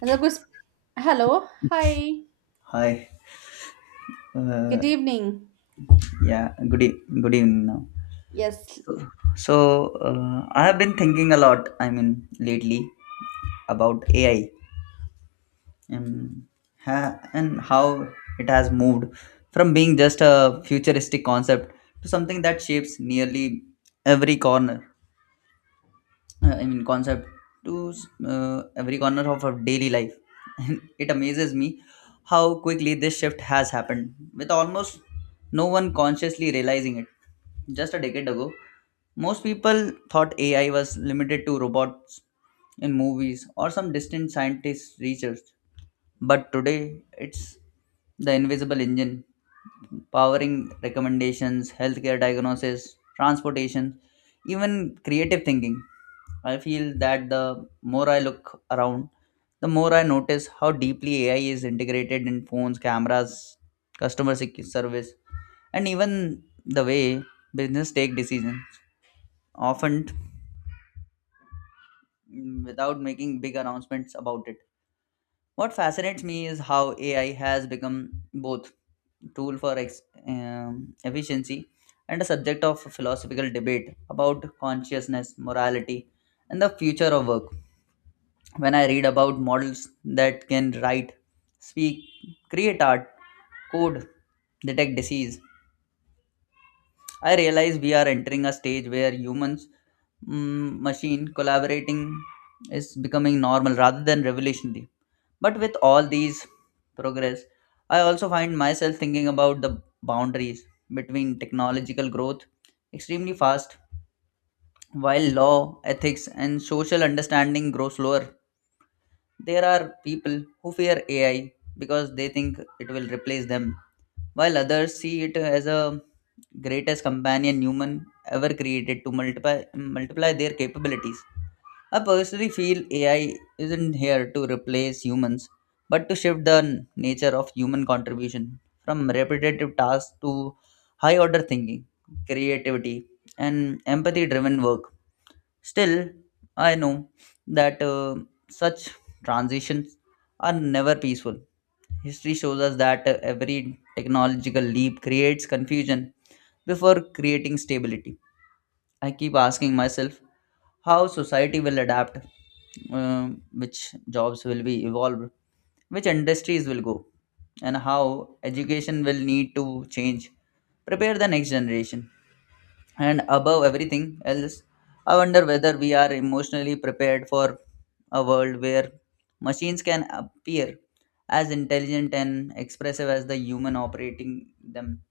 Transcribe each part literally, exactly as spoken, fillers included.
Hello, good- hello. Hi. Hi. Uh, Good evening. yeah. Good. E- good evening. Now. Yes. So uh, I have been thinking a lot. I mean, lately about A I and ha- and how it has moved from being just a futuristic concept to something that shapes nearly every corner uh, I mean concept to uh, every corner of our daily life. It amazes me how quickly this shift has happened, with almost no one consciously realizing it. Just a decade ago, most people thought A I was limited to robots in movies or some distant scientist research. But today, it's the invisible engine powering recommendations, healthcare diagnosis, transportation, even creative thinking. I feel that the more I look around, the more I notice how deeply A I is integrated in phones, cameras, customer sec- service, and even the way business take decisions, often mm, without making big announcements about it. What fascinates me is how A I has become both tool for ex- um, efficiency and a subject of philosophical debate about consciousness, morality, and the future of work. When I read about models that can write, speak, create art, code, detect disease, I realize we are entering a stage where humans mm, machine collaborating is becoming normal rather than revolutionary. But with all these progress I also find myself thinking about the boundaries between technological growth extremely fast, while law, ethics and social understanding grow slower. There are people who fear A I because they think it will replace them, while others see it as a greatest companion human ever created to multiply multiply their capabilities. I personally feel A I isn't here to replace humans, but to shift the n- nature of human contribution from repetitive tasks to high order thinking, creativity, and empathy driven work. Still, I know that uh, such transitions are never peaceful. History shows us that uh, every technological leap creates confusion before creating stability. I keep asking myself how society will adapt, uh, which jobs will be evolved, which industries will go, and how education will need to change, prepare the next generation. And above everything else, I wonder whether we are emotionally prepared for a world where machines can appear as intelligent and expressive as the human operating them.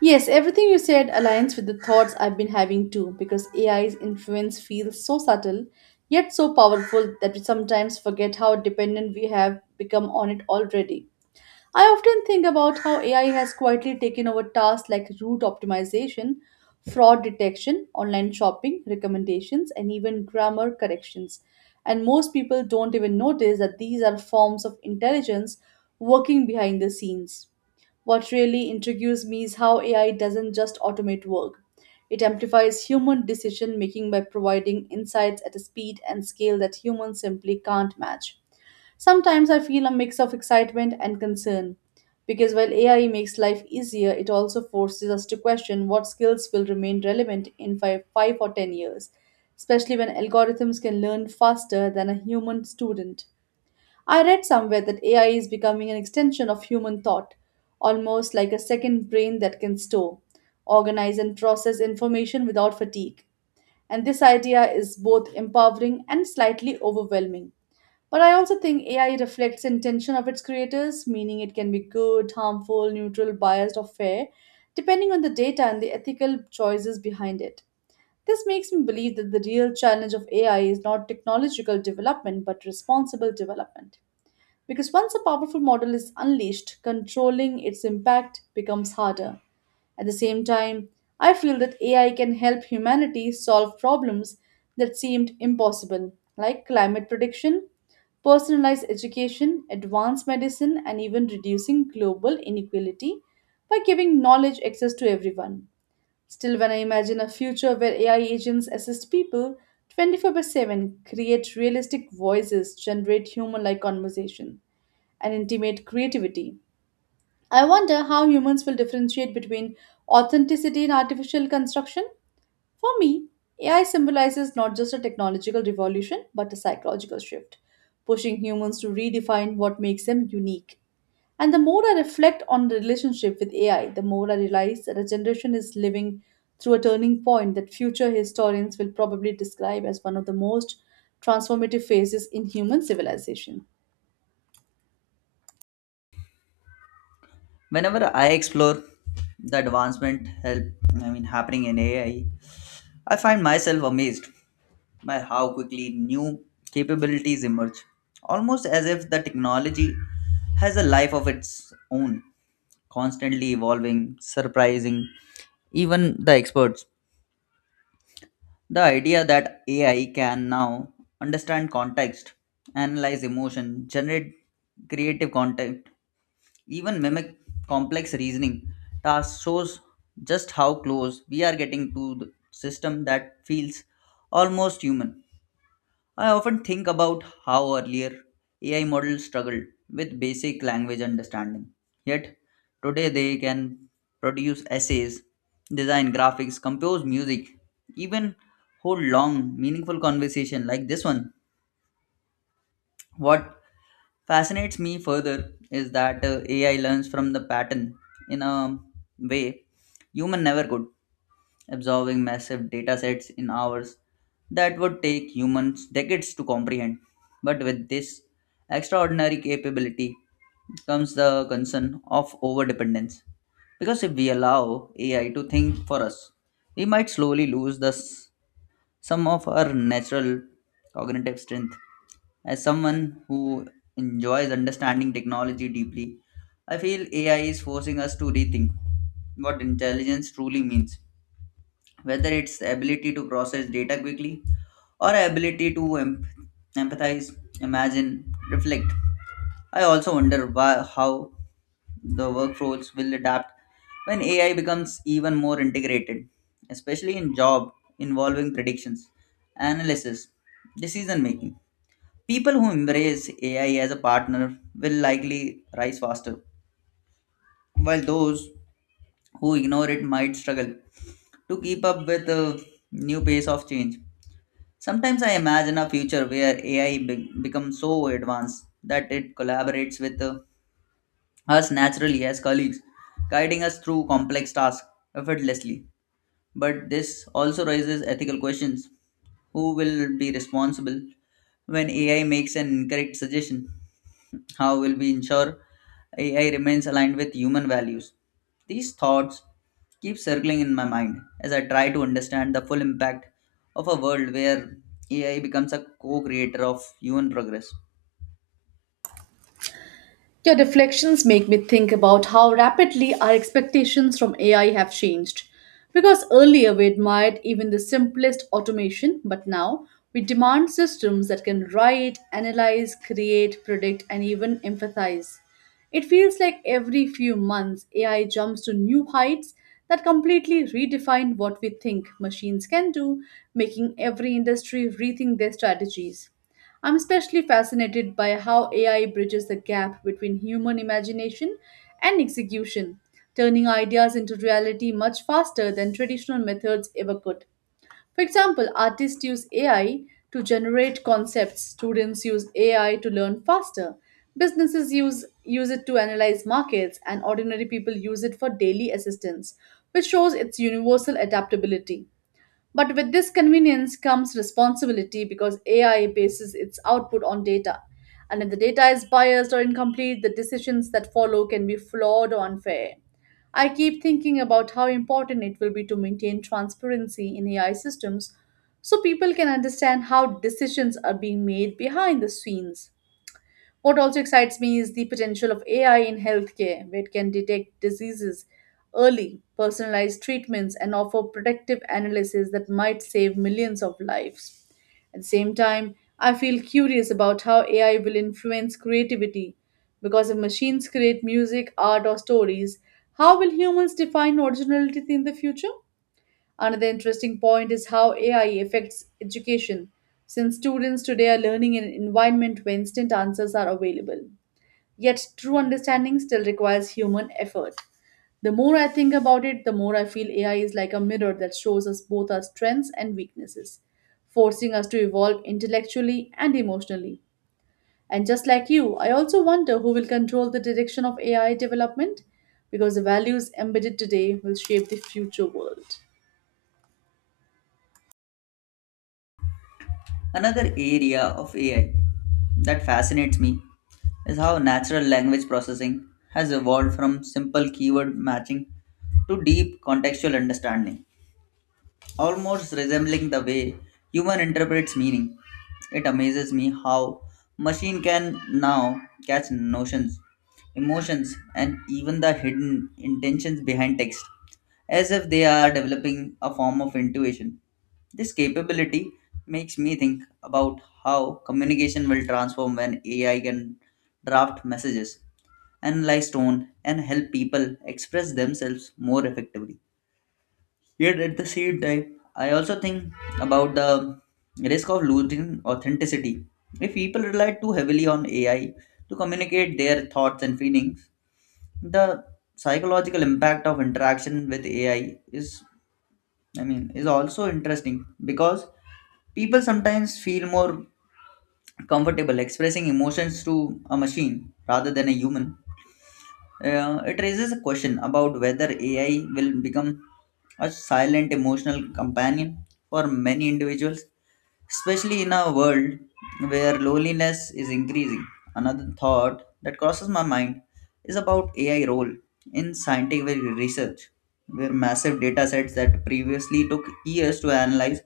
Yes, everything you said aligns with the thoughts I've been having too, because A I's influence feels so subtle, yet so powerful that we sometimes forget how dependent we have become on it already. I often think about how A I has quietly taken over tasks like route optimization, fraud detection, online shopping recommendations, and even grammar corrections. And most people don't even notice that these are forms of intelligence working behind the scenes. What really intrigues me is how A I doesn't just automate work. It amplifies human decision making by providing insights at a speed and scale that humans simply can't match. Sometimes I feel a mix of excitement and concern because while A I makes life easier, it also forces us to question what skills will remain relevant in five, five or ten years, especially when algorithms can learn faster than a human student. I read somewhere that A I is becoming an extension of human thought, almost like a second brain that can store, organize, and process information without fatigue. And this idea is both empowering and slightly overwhelming, but I also think A I reflects intention of its creators, meaning it can be good, harmful, neutral, biased, or fair, depending on the data and the ethical choices behind it. This makes me believe that the real challenge of A I is not technological development but responsible development. Because once a powerful model is unleashed, controlling its impact becomes harder. At the same time, I feel that A I can help humanity solve problems that seemed impossible, like climate prediction, personalized education, advanced medicine, and even reducing global inequality by giving knowledge access to everyone. Still, when I imagine a future where A I agents assist people twenty-four by seven, create realistic voices, generate human like conversation, and intimate creativity, I wonder how humans will differentiate between authenticity and artificial construction. For me, A I symbolizes not just a technological revolution, but a psychological shift, pushing humans to redefine what makes them unique. And the more I reflect on the relationship with A I, the more I realize that a generation is living through a turning point that future historians will probably describe as one of the most transformative phases in human civilization. Whenever I explore the advancement help I mean happening in A I, I I find myself amazed by how quickly new capabilities emerge, almost as if the technology has a life of its own, constantly evolving, surprising even the experts. The idea that A I can now understand context, analyze emotion, generate creative content, even mimic complex reasoning tasks shows just how close we are getting to the system that feels almost human. I often think about how earlier A I models struggled with basic language understanding. Yet, today they can produce essays, design graphics, compose music, even hold long, meaningful conversation like this one. What fascinates me further is that uh, A I learns from the pattern in a way human never could, absorbing massive data sets in hours that would take humans decades to comprehend. But with this extraordinary capability comes the concern of overdependence. Because if we allow A I to think for us, we might slowly lose the, s- some of our natural cognitive strength. As someone who enjoys understanding technology deeply, I feel A I is forcing us to rethink what intelligence truly means, whether it's ability to process data quickly or ability to em- empathize, imagine, reflect. I also wonder why, how the workflows will adapt when A I becomes even more integrated, especially in job involving predictions, analysis, decision making. People who embrace A I as a partner will likely rise faster, while those who ignore it might struggle to keep up with the new pace of change. Sometimes I imagine a future where A I be- becomes so advanced that it collaborates with uh, us naturally as colleagues, guiding us through complex tasks effortlessly. But this also raises ethical questions. Who will be responsible when A I makes an incorrect suggestion? How will we ensure A I remains aligned with human values? These thoughts keep circling in my mind as I try to understand the full impact of a world where A I becomes a co creator of human progress. Your deflections make me think about how rapidly our expectations from A I have changed. Because earlier we admired even the simplest automation, but now we demand systems that can write, analyze, create, predict, and even empathize. It feels like every few months A I jumps to new heights that completely redefine what we think machines can do, making every industry rethink their strategies. I'm especially fascinated by how A I bridges the gap between human imagination and execution, turning ideas into reality much faster than traditional methods ever could. For example, artists use A I to generate concepts, students use A I to learn faster, businesses use, use it to analyze markets, and ordinary people use it for daily assistance, which shows its universal adaptability. But with this convenience comes responsibility because A I bases its output on data. And if the data is biased or incomplete, the decisions that follow can be flawed or unfair. I keep thinking about how important it will be to maintain transparency in A I systems so people can understand how decisions are being made behind the scenes. What also excites me is the potential of A I in healthcare, where it can detect diseases early, personalize treatments, and offer predictive analysis that might save millions of lives. At the same time, I feel curious about how A I will influence creativity, because if machines create music, art, or stories, how will humans define originality in the future? Another interesting point is how A I affects education, since students today are learning in an environment where instant answers are available. Yet, true understanding still requires human effort. The more I think about it, the more I feel A I is like a mirror that shows us both our strengths and weaknesses, forcing us to evolve intellectually and emotionally. And just like you, I also wonder who will control the direction of A I development because the values embedded today will shape the future world. Another area of A I that fascinates me is how natural language processing has evolved from simple keyword matching to deep contextual understanding, almost resembling the way human interprets meaning. It amazes me how machine can now catch notions, emotions, and even the hidden intentions behind text, as if they are developing a form of intuition. This capability makes me think about how communication will transform when A I can draft messages, analyze tone, and help people express themselves more effectively. Yet at the same time, I also think about the risk of losing authenticity. If people rely too heavily on A I to communicate their thoughts and feelings, the psychological impact of interaction with A I is I mean is also interesting because people sometimes feel more comfortable expressing emotions to a machine rather than a human. Uh, it raises a question about whether A I will become a silent emotional companion for many individuals, especially in a world where loneliness is increasing. Another thought that crosses my mind is about A I role in scientific research, where massive data sets that previously took years to analyze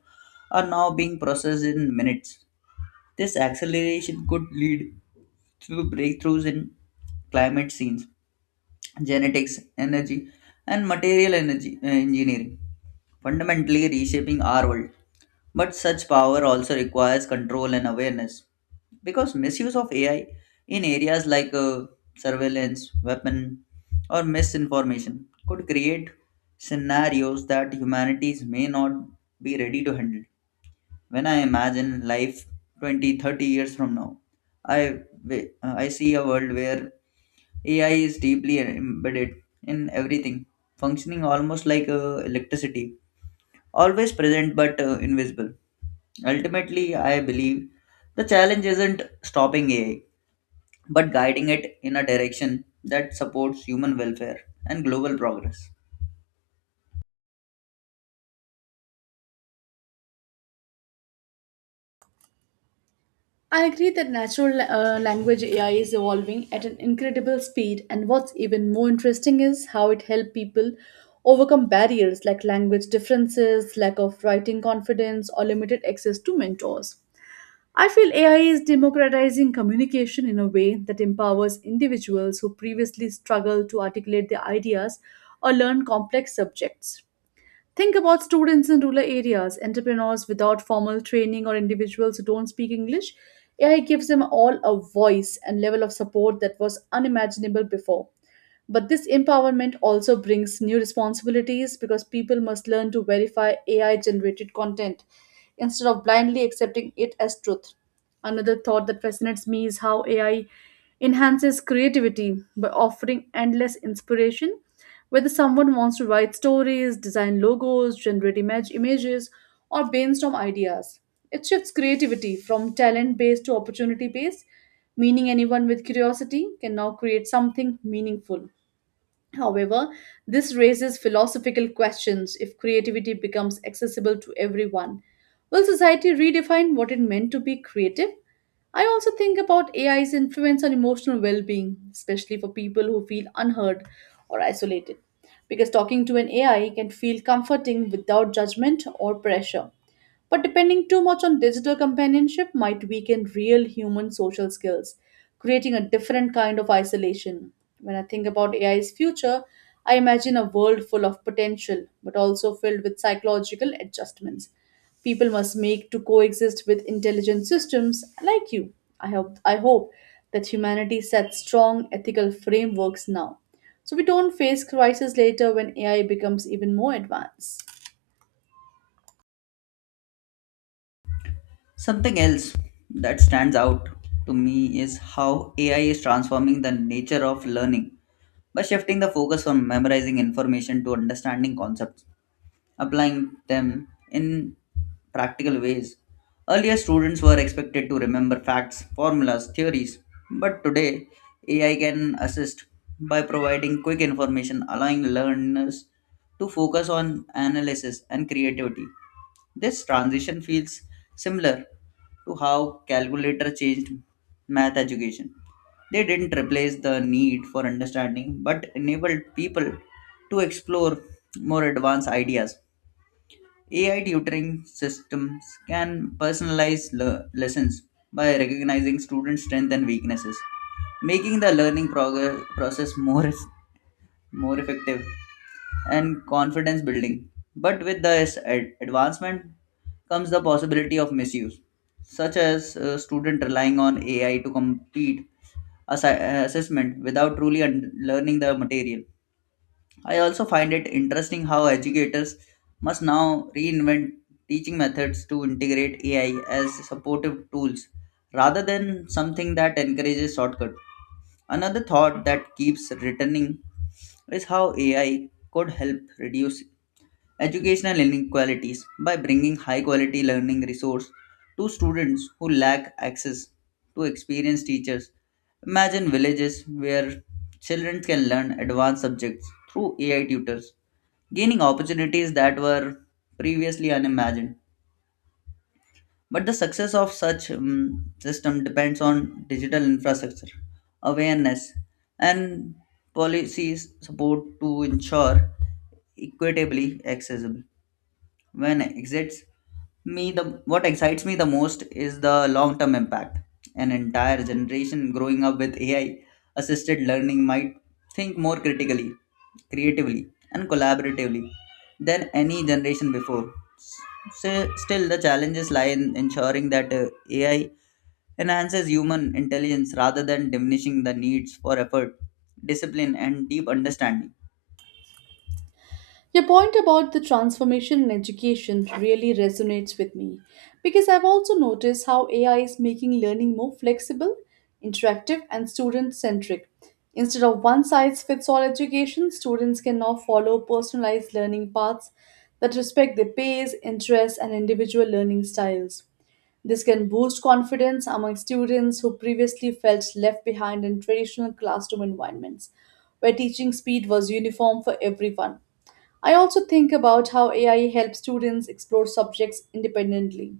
are now being processed in minutes. This acceleration could lead to breakthroughs in climate scenes, genetics, energy, and material energy uh, engineering, fundamentally reshaping our world. But such power also requires control and awareness because misuse of A I in areas like uh, surveillance, weapon, or misinformation could create scenarios that humanities may not be ready to handle. When I imagine life twenty, thirty years from now, I, wi- I see a world where A I is deeply embedded in everything, functioning almost like uh, electricity, always present but uh, invisible. Ultimately, I believe the challenge isn't stopping A I, but guiding it in a direction that supports human welfare and global progress. I agree that natural uh, language A I is evolving at an incredible speed, and what's even more interesting is how it helps people overcome barriers like language differences, lack of writing confidence, or limited access to mentors. I feel A I is democratizing communication in a way that empowers individuals who previously struggled to articulate their ideas or learn complex subjects. Think about students in rural areas, entrepreneurs without formal training, or individuals who don't speak English. A I gives them all a voice and level of support that was unimaginable before. But this empowerment also brings new responsibilities because people must learn to verify A I generated content instead of blindly accepting it as truth. Another thought that fascinates me is how A I enhances creativity by offering endless inspiration. Whether someone wants to write stories, design logos, generate image images, or brainstorm ideas, it shifts creativity from talent based to opportunity based, meaning anyone with curiosity can now create something meaningful. However, this raises philosophical questions if creativity becomes accessible to everyone. Will society redefine what it meant to be creative? I also think about A I's influence on emotional well being, especially for people who feel unheard or isolated, because talking to an A I can feel comforting without judgment or pressure. But depending too much on digital companionship might weaken real human social skills, creating a different kind of isolation. When I think about A I's future, I imagine a world full of potential, but also filled with psychological adjustments people must make to coexist with intelligent systems like you. I hope, I hope that humanity sets strong ethical frameworks now so we don't face crisis later when A I becomes even more advanced. Something else that stands out to me is how A I is transforming the nature of learning by shifting the focus from memorizing information to understanding concepts, applying them in practical ways. Earlier, students were expected to remember facts, formulas, theories, but today A I can assist by providing quick information, allowing learners to focus on analysis and creativity. This transition feels similar to how calculator changed math education. They didn't replace the need for understanding but enabled people to explore more advanced ideas. A I tutoring systems can personalize le- lessons by recognizing students' strengths and weaknesses, making the learning prog- process more, eff- more effective and confidence building. But with this ad- advancement comes the possibility of misuse, such as a student relying on A I to complete assi- assessment without truly un- learning the material. I also find it interesting how educators must now reinvent teaching methods to integrate A I as supportive tools rather than something that encourages shortcut. Another thought that keeps returning is how A I could help reduce educational inequalities by bringing high quality learning resource to students who lack access to experienced teachers. Imagine villages where children can learn advanced subjects through A I tutors, gaining opportunities that were previously unimagined. But the success of such um, system depends on digital infrastructure, awareness, and policy support to ensure equitably accessible. When exits me the what excites me the most is the long term impact: an entire generation growing up with AI assisted learning might think more critically, creatively, and collaboratively than any generation before. So, still the challenges lie in ensuring that uh, AI enhances human intelligence rather than diminishing the needs for effort, discipline and deep understanding. Your point about the transformation in education really resonates with me because I've also noticed how A I is making learning more flexible, interactive, and student centric. Instead of one size fits all education, students can now follow personalized learning paths that respect their pace, interests, and individual learning styles. This can boost confidence among students who previously felt left behind in traditional classroom environments, where teaching speed was uniform for everyone. I also think about how A I helps students explore subjects independently,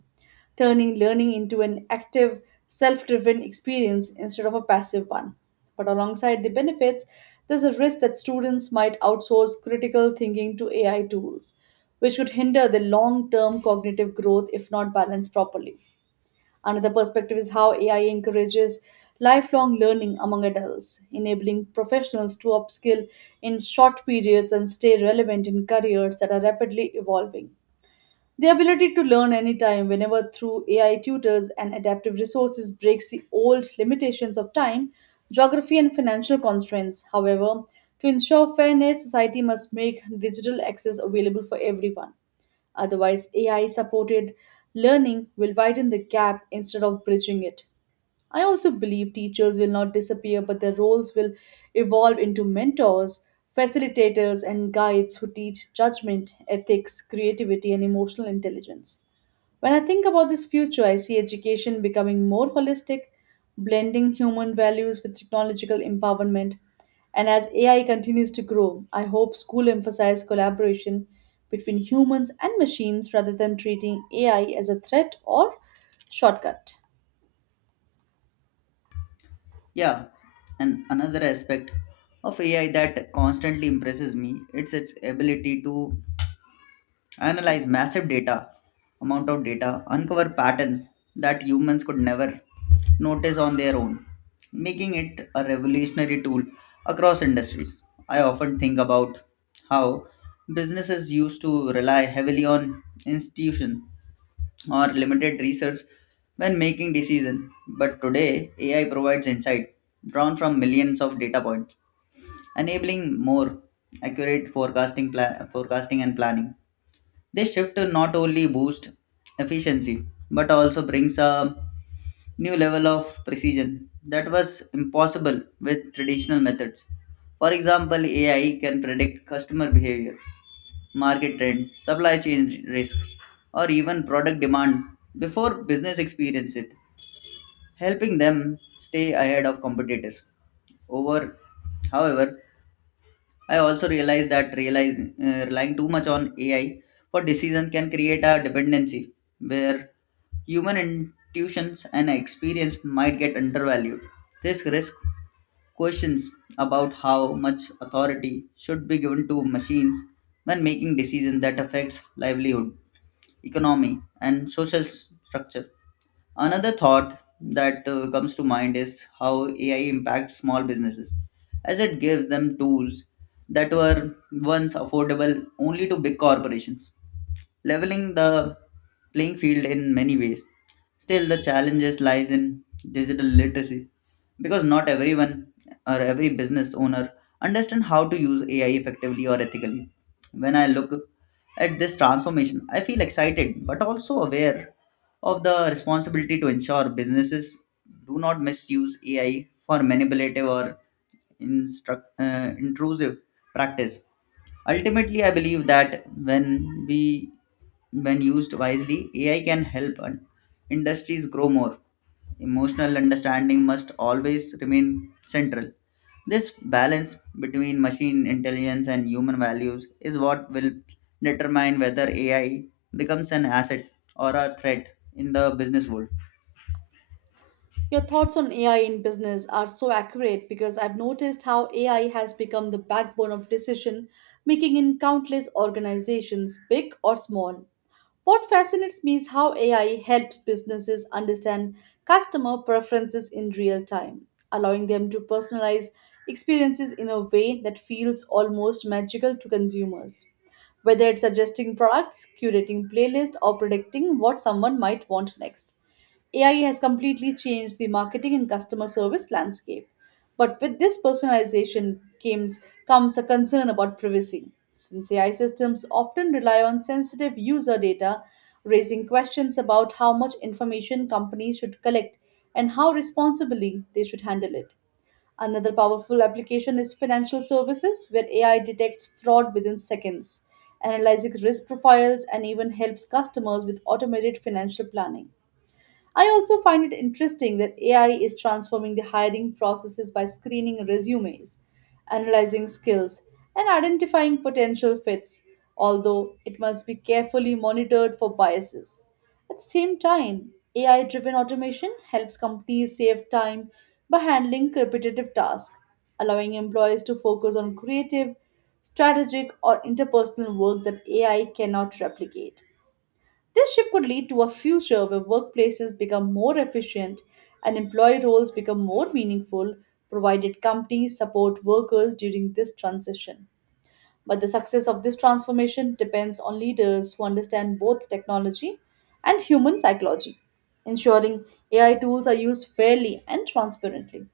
turning learning into an active, self driven experience instead of a passive one. But alongside the benefits, there's a risk that students might outsource critical thinking to A I tools, which could hinder the long term cognitive growth if not balanced properly. Another perspective is how A I encourages lifelong learning among adults, enabling professionals to upskill in short periods and stay relevant in careers that are rapidly evolving. The ability to learn anytime, whenever, through A I tutors and adaptive resources, breaks the old limitations of time, geography, and financial constraints. However, to ensure fairness, society must make digital access available for everyone. Otherwise, A I supported learning will widen the gap instead of bridging it. I also believe teachers will not disappear, but their roles will evolve into mentors, facilitators, and guides who teach judgment, ethics, creativity, and emotional intelligence. When I think about this future, I see education becoming more holistic, blending human values with technological empowerment. And as A I continues to grow, I hope school emphasize collaboration between humans and machines rather than treating A I as a threat or shortcut. Yeah, and another aspect of A I that constantly impresses me it's its ability to analyze massive data, amount of data, uncover patterns that humans could never notice on their own, making it a revolutionary tool across industries. I often think about how businesses used to rely heavily on institutions or limited research when making decisions. But today, A I provides insight drawn from millions of data points, enabling more accurate forecasting, pla- forecasting and planning. This shift to not only boosts efficiency but also brings a new level of precision that was impossible with traditional methods. For example, A I can predict customer behavior, market trends, supply chain risk, or even product demand before business experience it, helping them stay ahead of competitors. Over, However, I also realized that realize, uh, relying too much on A I for decision can create a dependency where human intuitions and experience might get undervalued. This risk questions about how much authority should be given to machines when making decisions that affects livelihood, economy, and social s- structure. Another thought that uh, comes to mind is how A I impacts small businesses, as it gives them tools that were once affordable only to big corporations, leveling the playing field in many ways. Still, the challenges lies in digital literacy because not everyone or every business owner understand how to use A I effectively or ethically. When I look at this transformation, I feel excited but also aware of the responsibility to ensure businesses do not misuse A I for manipulative or instruct, uh, intrusive practice. Ultimately, I believe that when we when used wisely, AI can help and industries grow more. Emotional understanding must always remain central. This balance between machine intelligence and human values is what will determine whether AI becomes an asset or a threat in the business world. Your thoughts on A I in business are so accurate because I've noticed how A I has become the backbone of decision making in countless organizations, big or small. What fascinates me is how A I helps businesses understand customer preferences in real time, allowing them to personalize experiences in a way that feels almost magical to consumers, whether it's suggesting products, curating playlists, or predicting what someone might want next. A I has completely changed the marketing and customer service landscape. But with this personalization comes, comes a concern about privacy, since A I systems often rely on sensitive user data, raising questions about how much information companies should collect and how responsibly they should handle it. Another powerful application is financial services, where A I detects fraud within seconds, analyzing risk profiles, and even helps customers with automated financial planning. I also find it interesting that A I is transforming the hiring processes by screening resumes, analyzing skills, and identifying potential fits, although it must be carefully monitored for biases. At the same time, A I driven automation helps companies save time by handling repetitive tasks, allowing employees to focus on creative, strategic, or interpersonal work that A I cannot replicate. This shift could lead to a future where workplaces become more efficient and employee roles become more meaningful, provided companies support workers during this transition. But the success of this transformation depends on leaders who understand both technology and human psychology, ensuring A I tools are used fairly and transparently.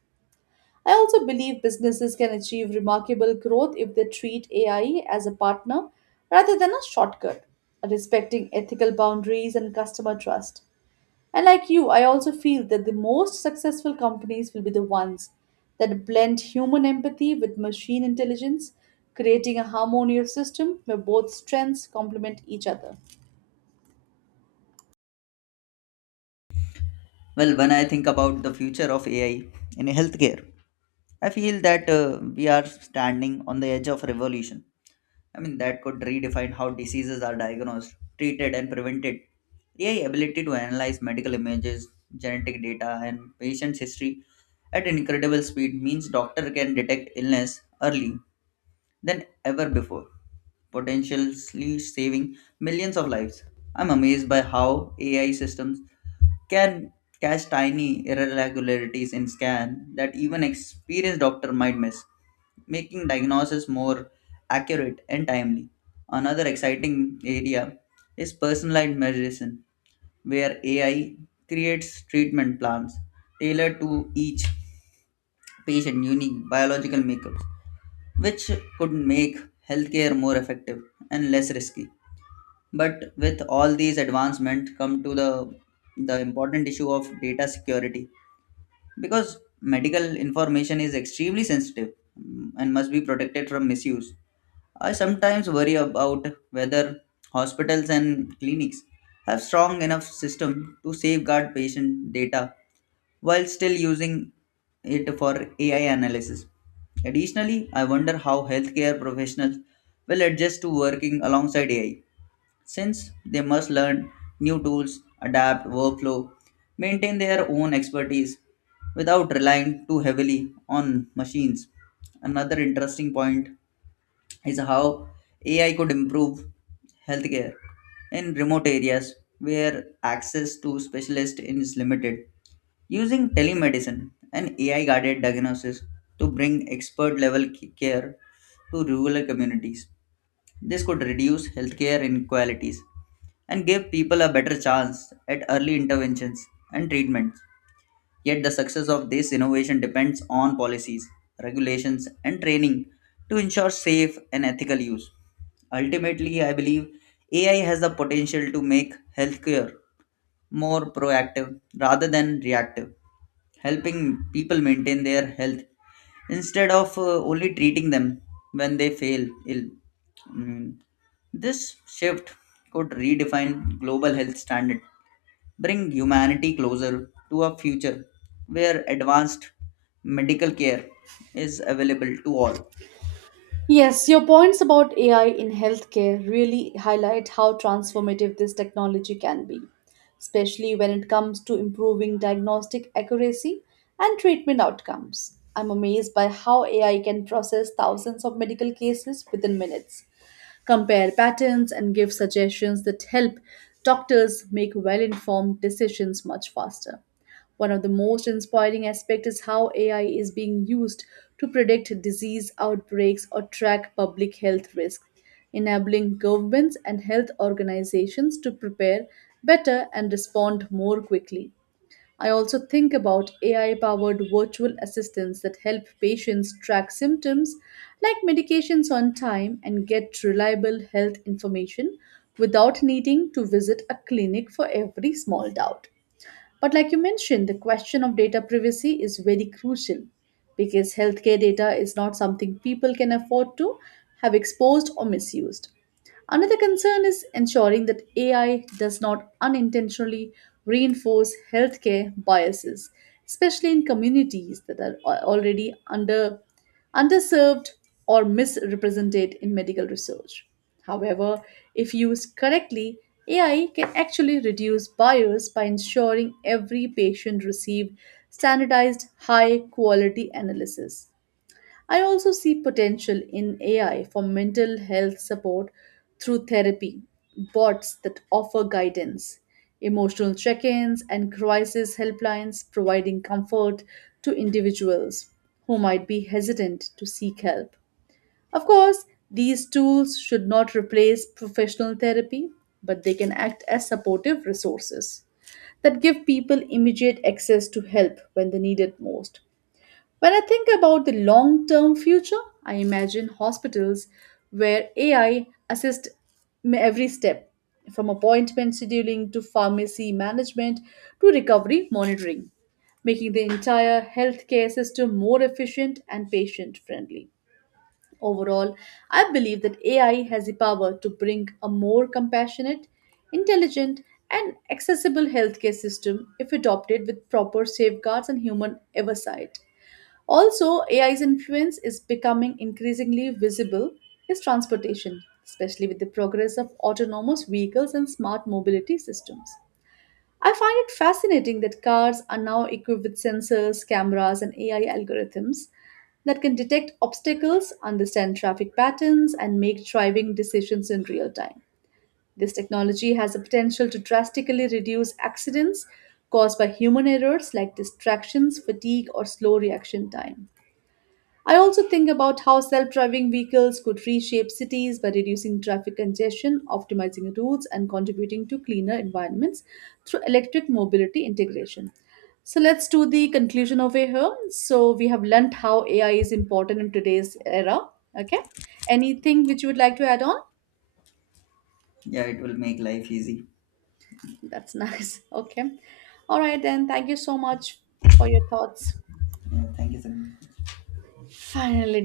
I also believe businesses can achieve remarkable growth if they treat A I as a partner rather than a shortcut, respecting ethical boundaries and customer trust. And like you, I also feel that the most successful companies will be the ones that blend human empathy with machine intelligence, creating a harmonious system where both strengths complement each other. Well, when I think about the future of AI in healthcare, I feel that uh, we are standing on the edge of revolution, I mean, that could redefine how diseases are diagnosed, treated, and prevented. A I ability to analyze medical images, genetic data, and patient's history at incredible speed means doctor can detect illness early than ever before, potentially saving millions of lives. I'm amazed by how A I systems can catch tiny irregularities in scan that even experienced doctor might miss, making diagnosis more accurate and timely. Another exciting area is personalized medicine, where A I creates treatment plans tailored to each patient unique biological makeups, which could make healthcare more effective and less risky. But with all these advancements come to the the important issue of data security because medical information is extremely sensitive, mm, and must be protected from misuse. I sometimes worry about whether hospitals and clinics have strong enough system to safeguard patient data while still using it for A I analysis. Additionally, I wonder how healthcare professionals will adjust to working alongside A I, since they must learn new tools, adapt workflow, maintain their own expertise without relying too heavily on machines. Another interesting point is how A I could improve healthcare in remote areas where access to specialists is limited. Using telemedicine and A I guided diagnosis to bring expert level c- care to rural communities. This could reduce healthcare inequalities and give people a better chance at early interventions and treatments. Yet the success of this innovation depends on policies, regulations, and training to ensure safe and ethical use. Ultimately, I believe A I has the potential to make healthcare more proactive rather than reactive, helping people maintain their health instead of uh, only treating them when they fail ill. Mm, This shift could redefine global health standards, bring humanity closer to a future where advanced medical care is available to all. Yes, your points about A I in healthcare really highlight how transformative this technology can be, especially when it comes to improving diagnostic accuracy and treatment outcomes. I'm amazed by how A I can process thousands of medical cases within minutes, compare patterns, and give suggestions that help doctors make well informed decisions much faster. One of the most inspiring aspects is how A I is being used to predict disease outbreaks or track public health risks, enabling governments and health organizations to prepare better and respond more quickly. I also think about A I powered virtual assistants that help patients track symptoms like medications on time and get reliable health information without needing to visit a clinic for every small doubt. But, like you mentioned, the question of data privacy is very crucial because healthcare data is not something people can afford to have exposed or misused. Another concern is ensuring that A I does not unintentionally reinforce healthcare biases, especially in communities that are al- already under, underserved or misrepresented in medical research. However, if used correctly, A I can actually reduce bias by ensuring every patient receives standardized high quality analysis. I also see potential in A I for mental health support through therapy, bots that offer guidance, emotional check ins, and crisis helplines providing comfort to individuals who might be hesitant to seek help. Of course, these tools should not replace professional therapy, but they can act as supportive resources that give people immediate access to help when they need it most. When I think about the long term future, I imagine hospitals where A I assists m- every step from appointment scheduling to pharmacy management to recovery monitoring, making the entire healthcare system more efficient and patient friendly. Overall, I believe that A I has the power to bring a more compassionate, intelligent, and accessible healthcare system if adopted with proper safeguards and human oversight. Also, A I's influence is becoming increasingly visible in transportation, especially with the progress of autonomous vehicles and smart mobility systems. I find it fascinating that cars are now equipped with sensors, cameras, and A I algorithms that can detect obstacles, understand traffic patterns, and make driving decisions in real time. This technology has the potential to drastically reduce accidents caused by human errors like distractions, fatigue, or slow reaction time. I also think about how self driving vehicles could reshape cities by reducing traffic congestion, optimizing routes, and contributing to cleaner environments through electric mobility integration. So, let's do the conclusion over here. So, we have learned how A I is important in today's era. Okay. Anything which you would like to add on? Yeah, it will make life easy. That's nice. Okay. All right, then. Thank you so much for your thoughts. Yeah, thank you, sir. Finally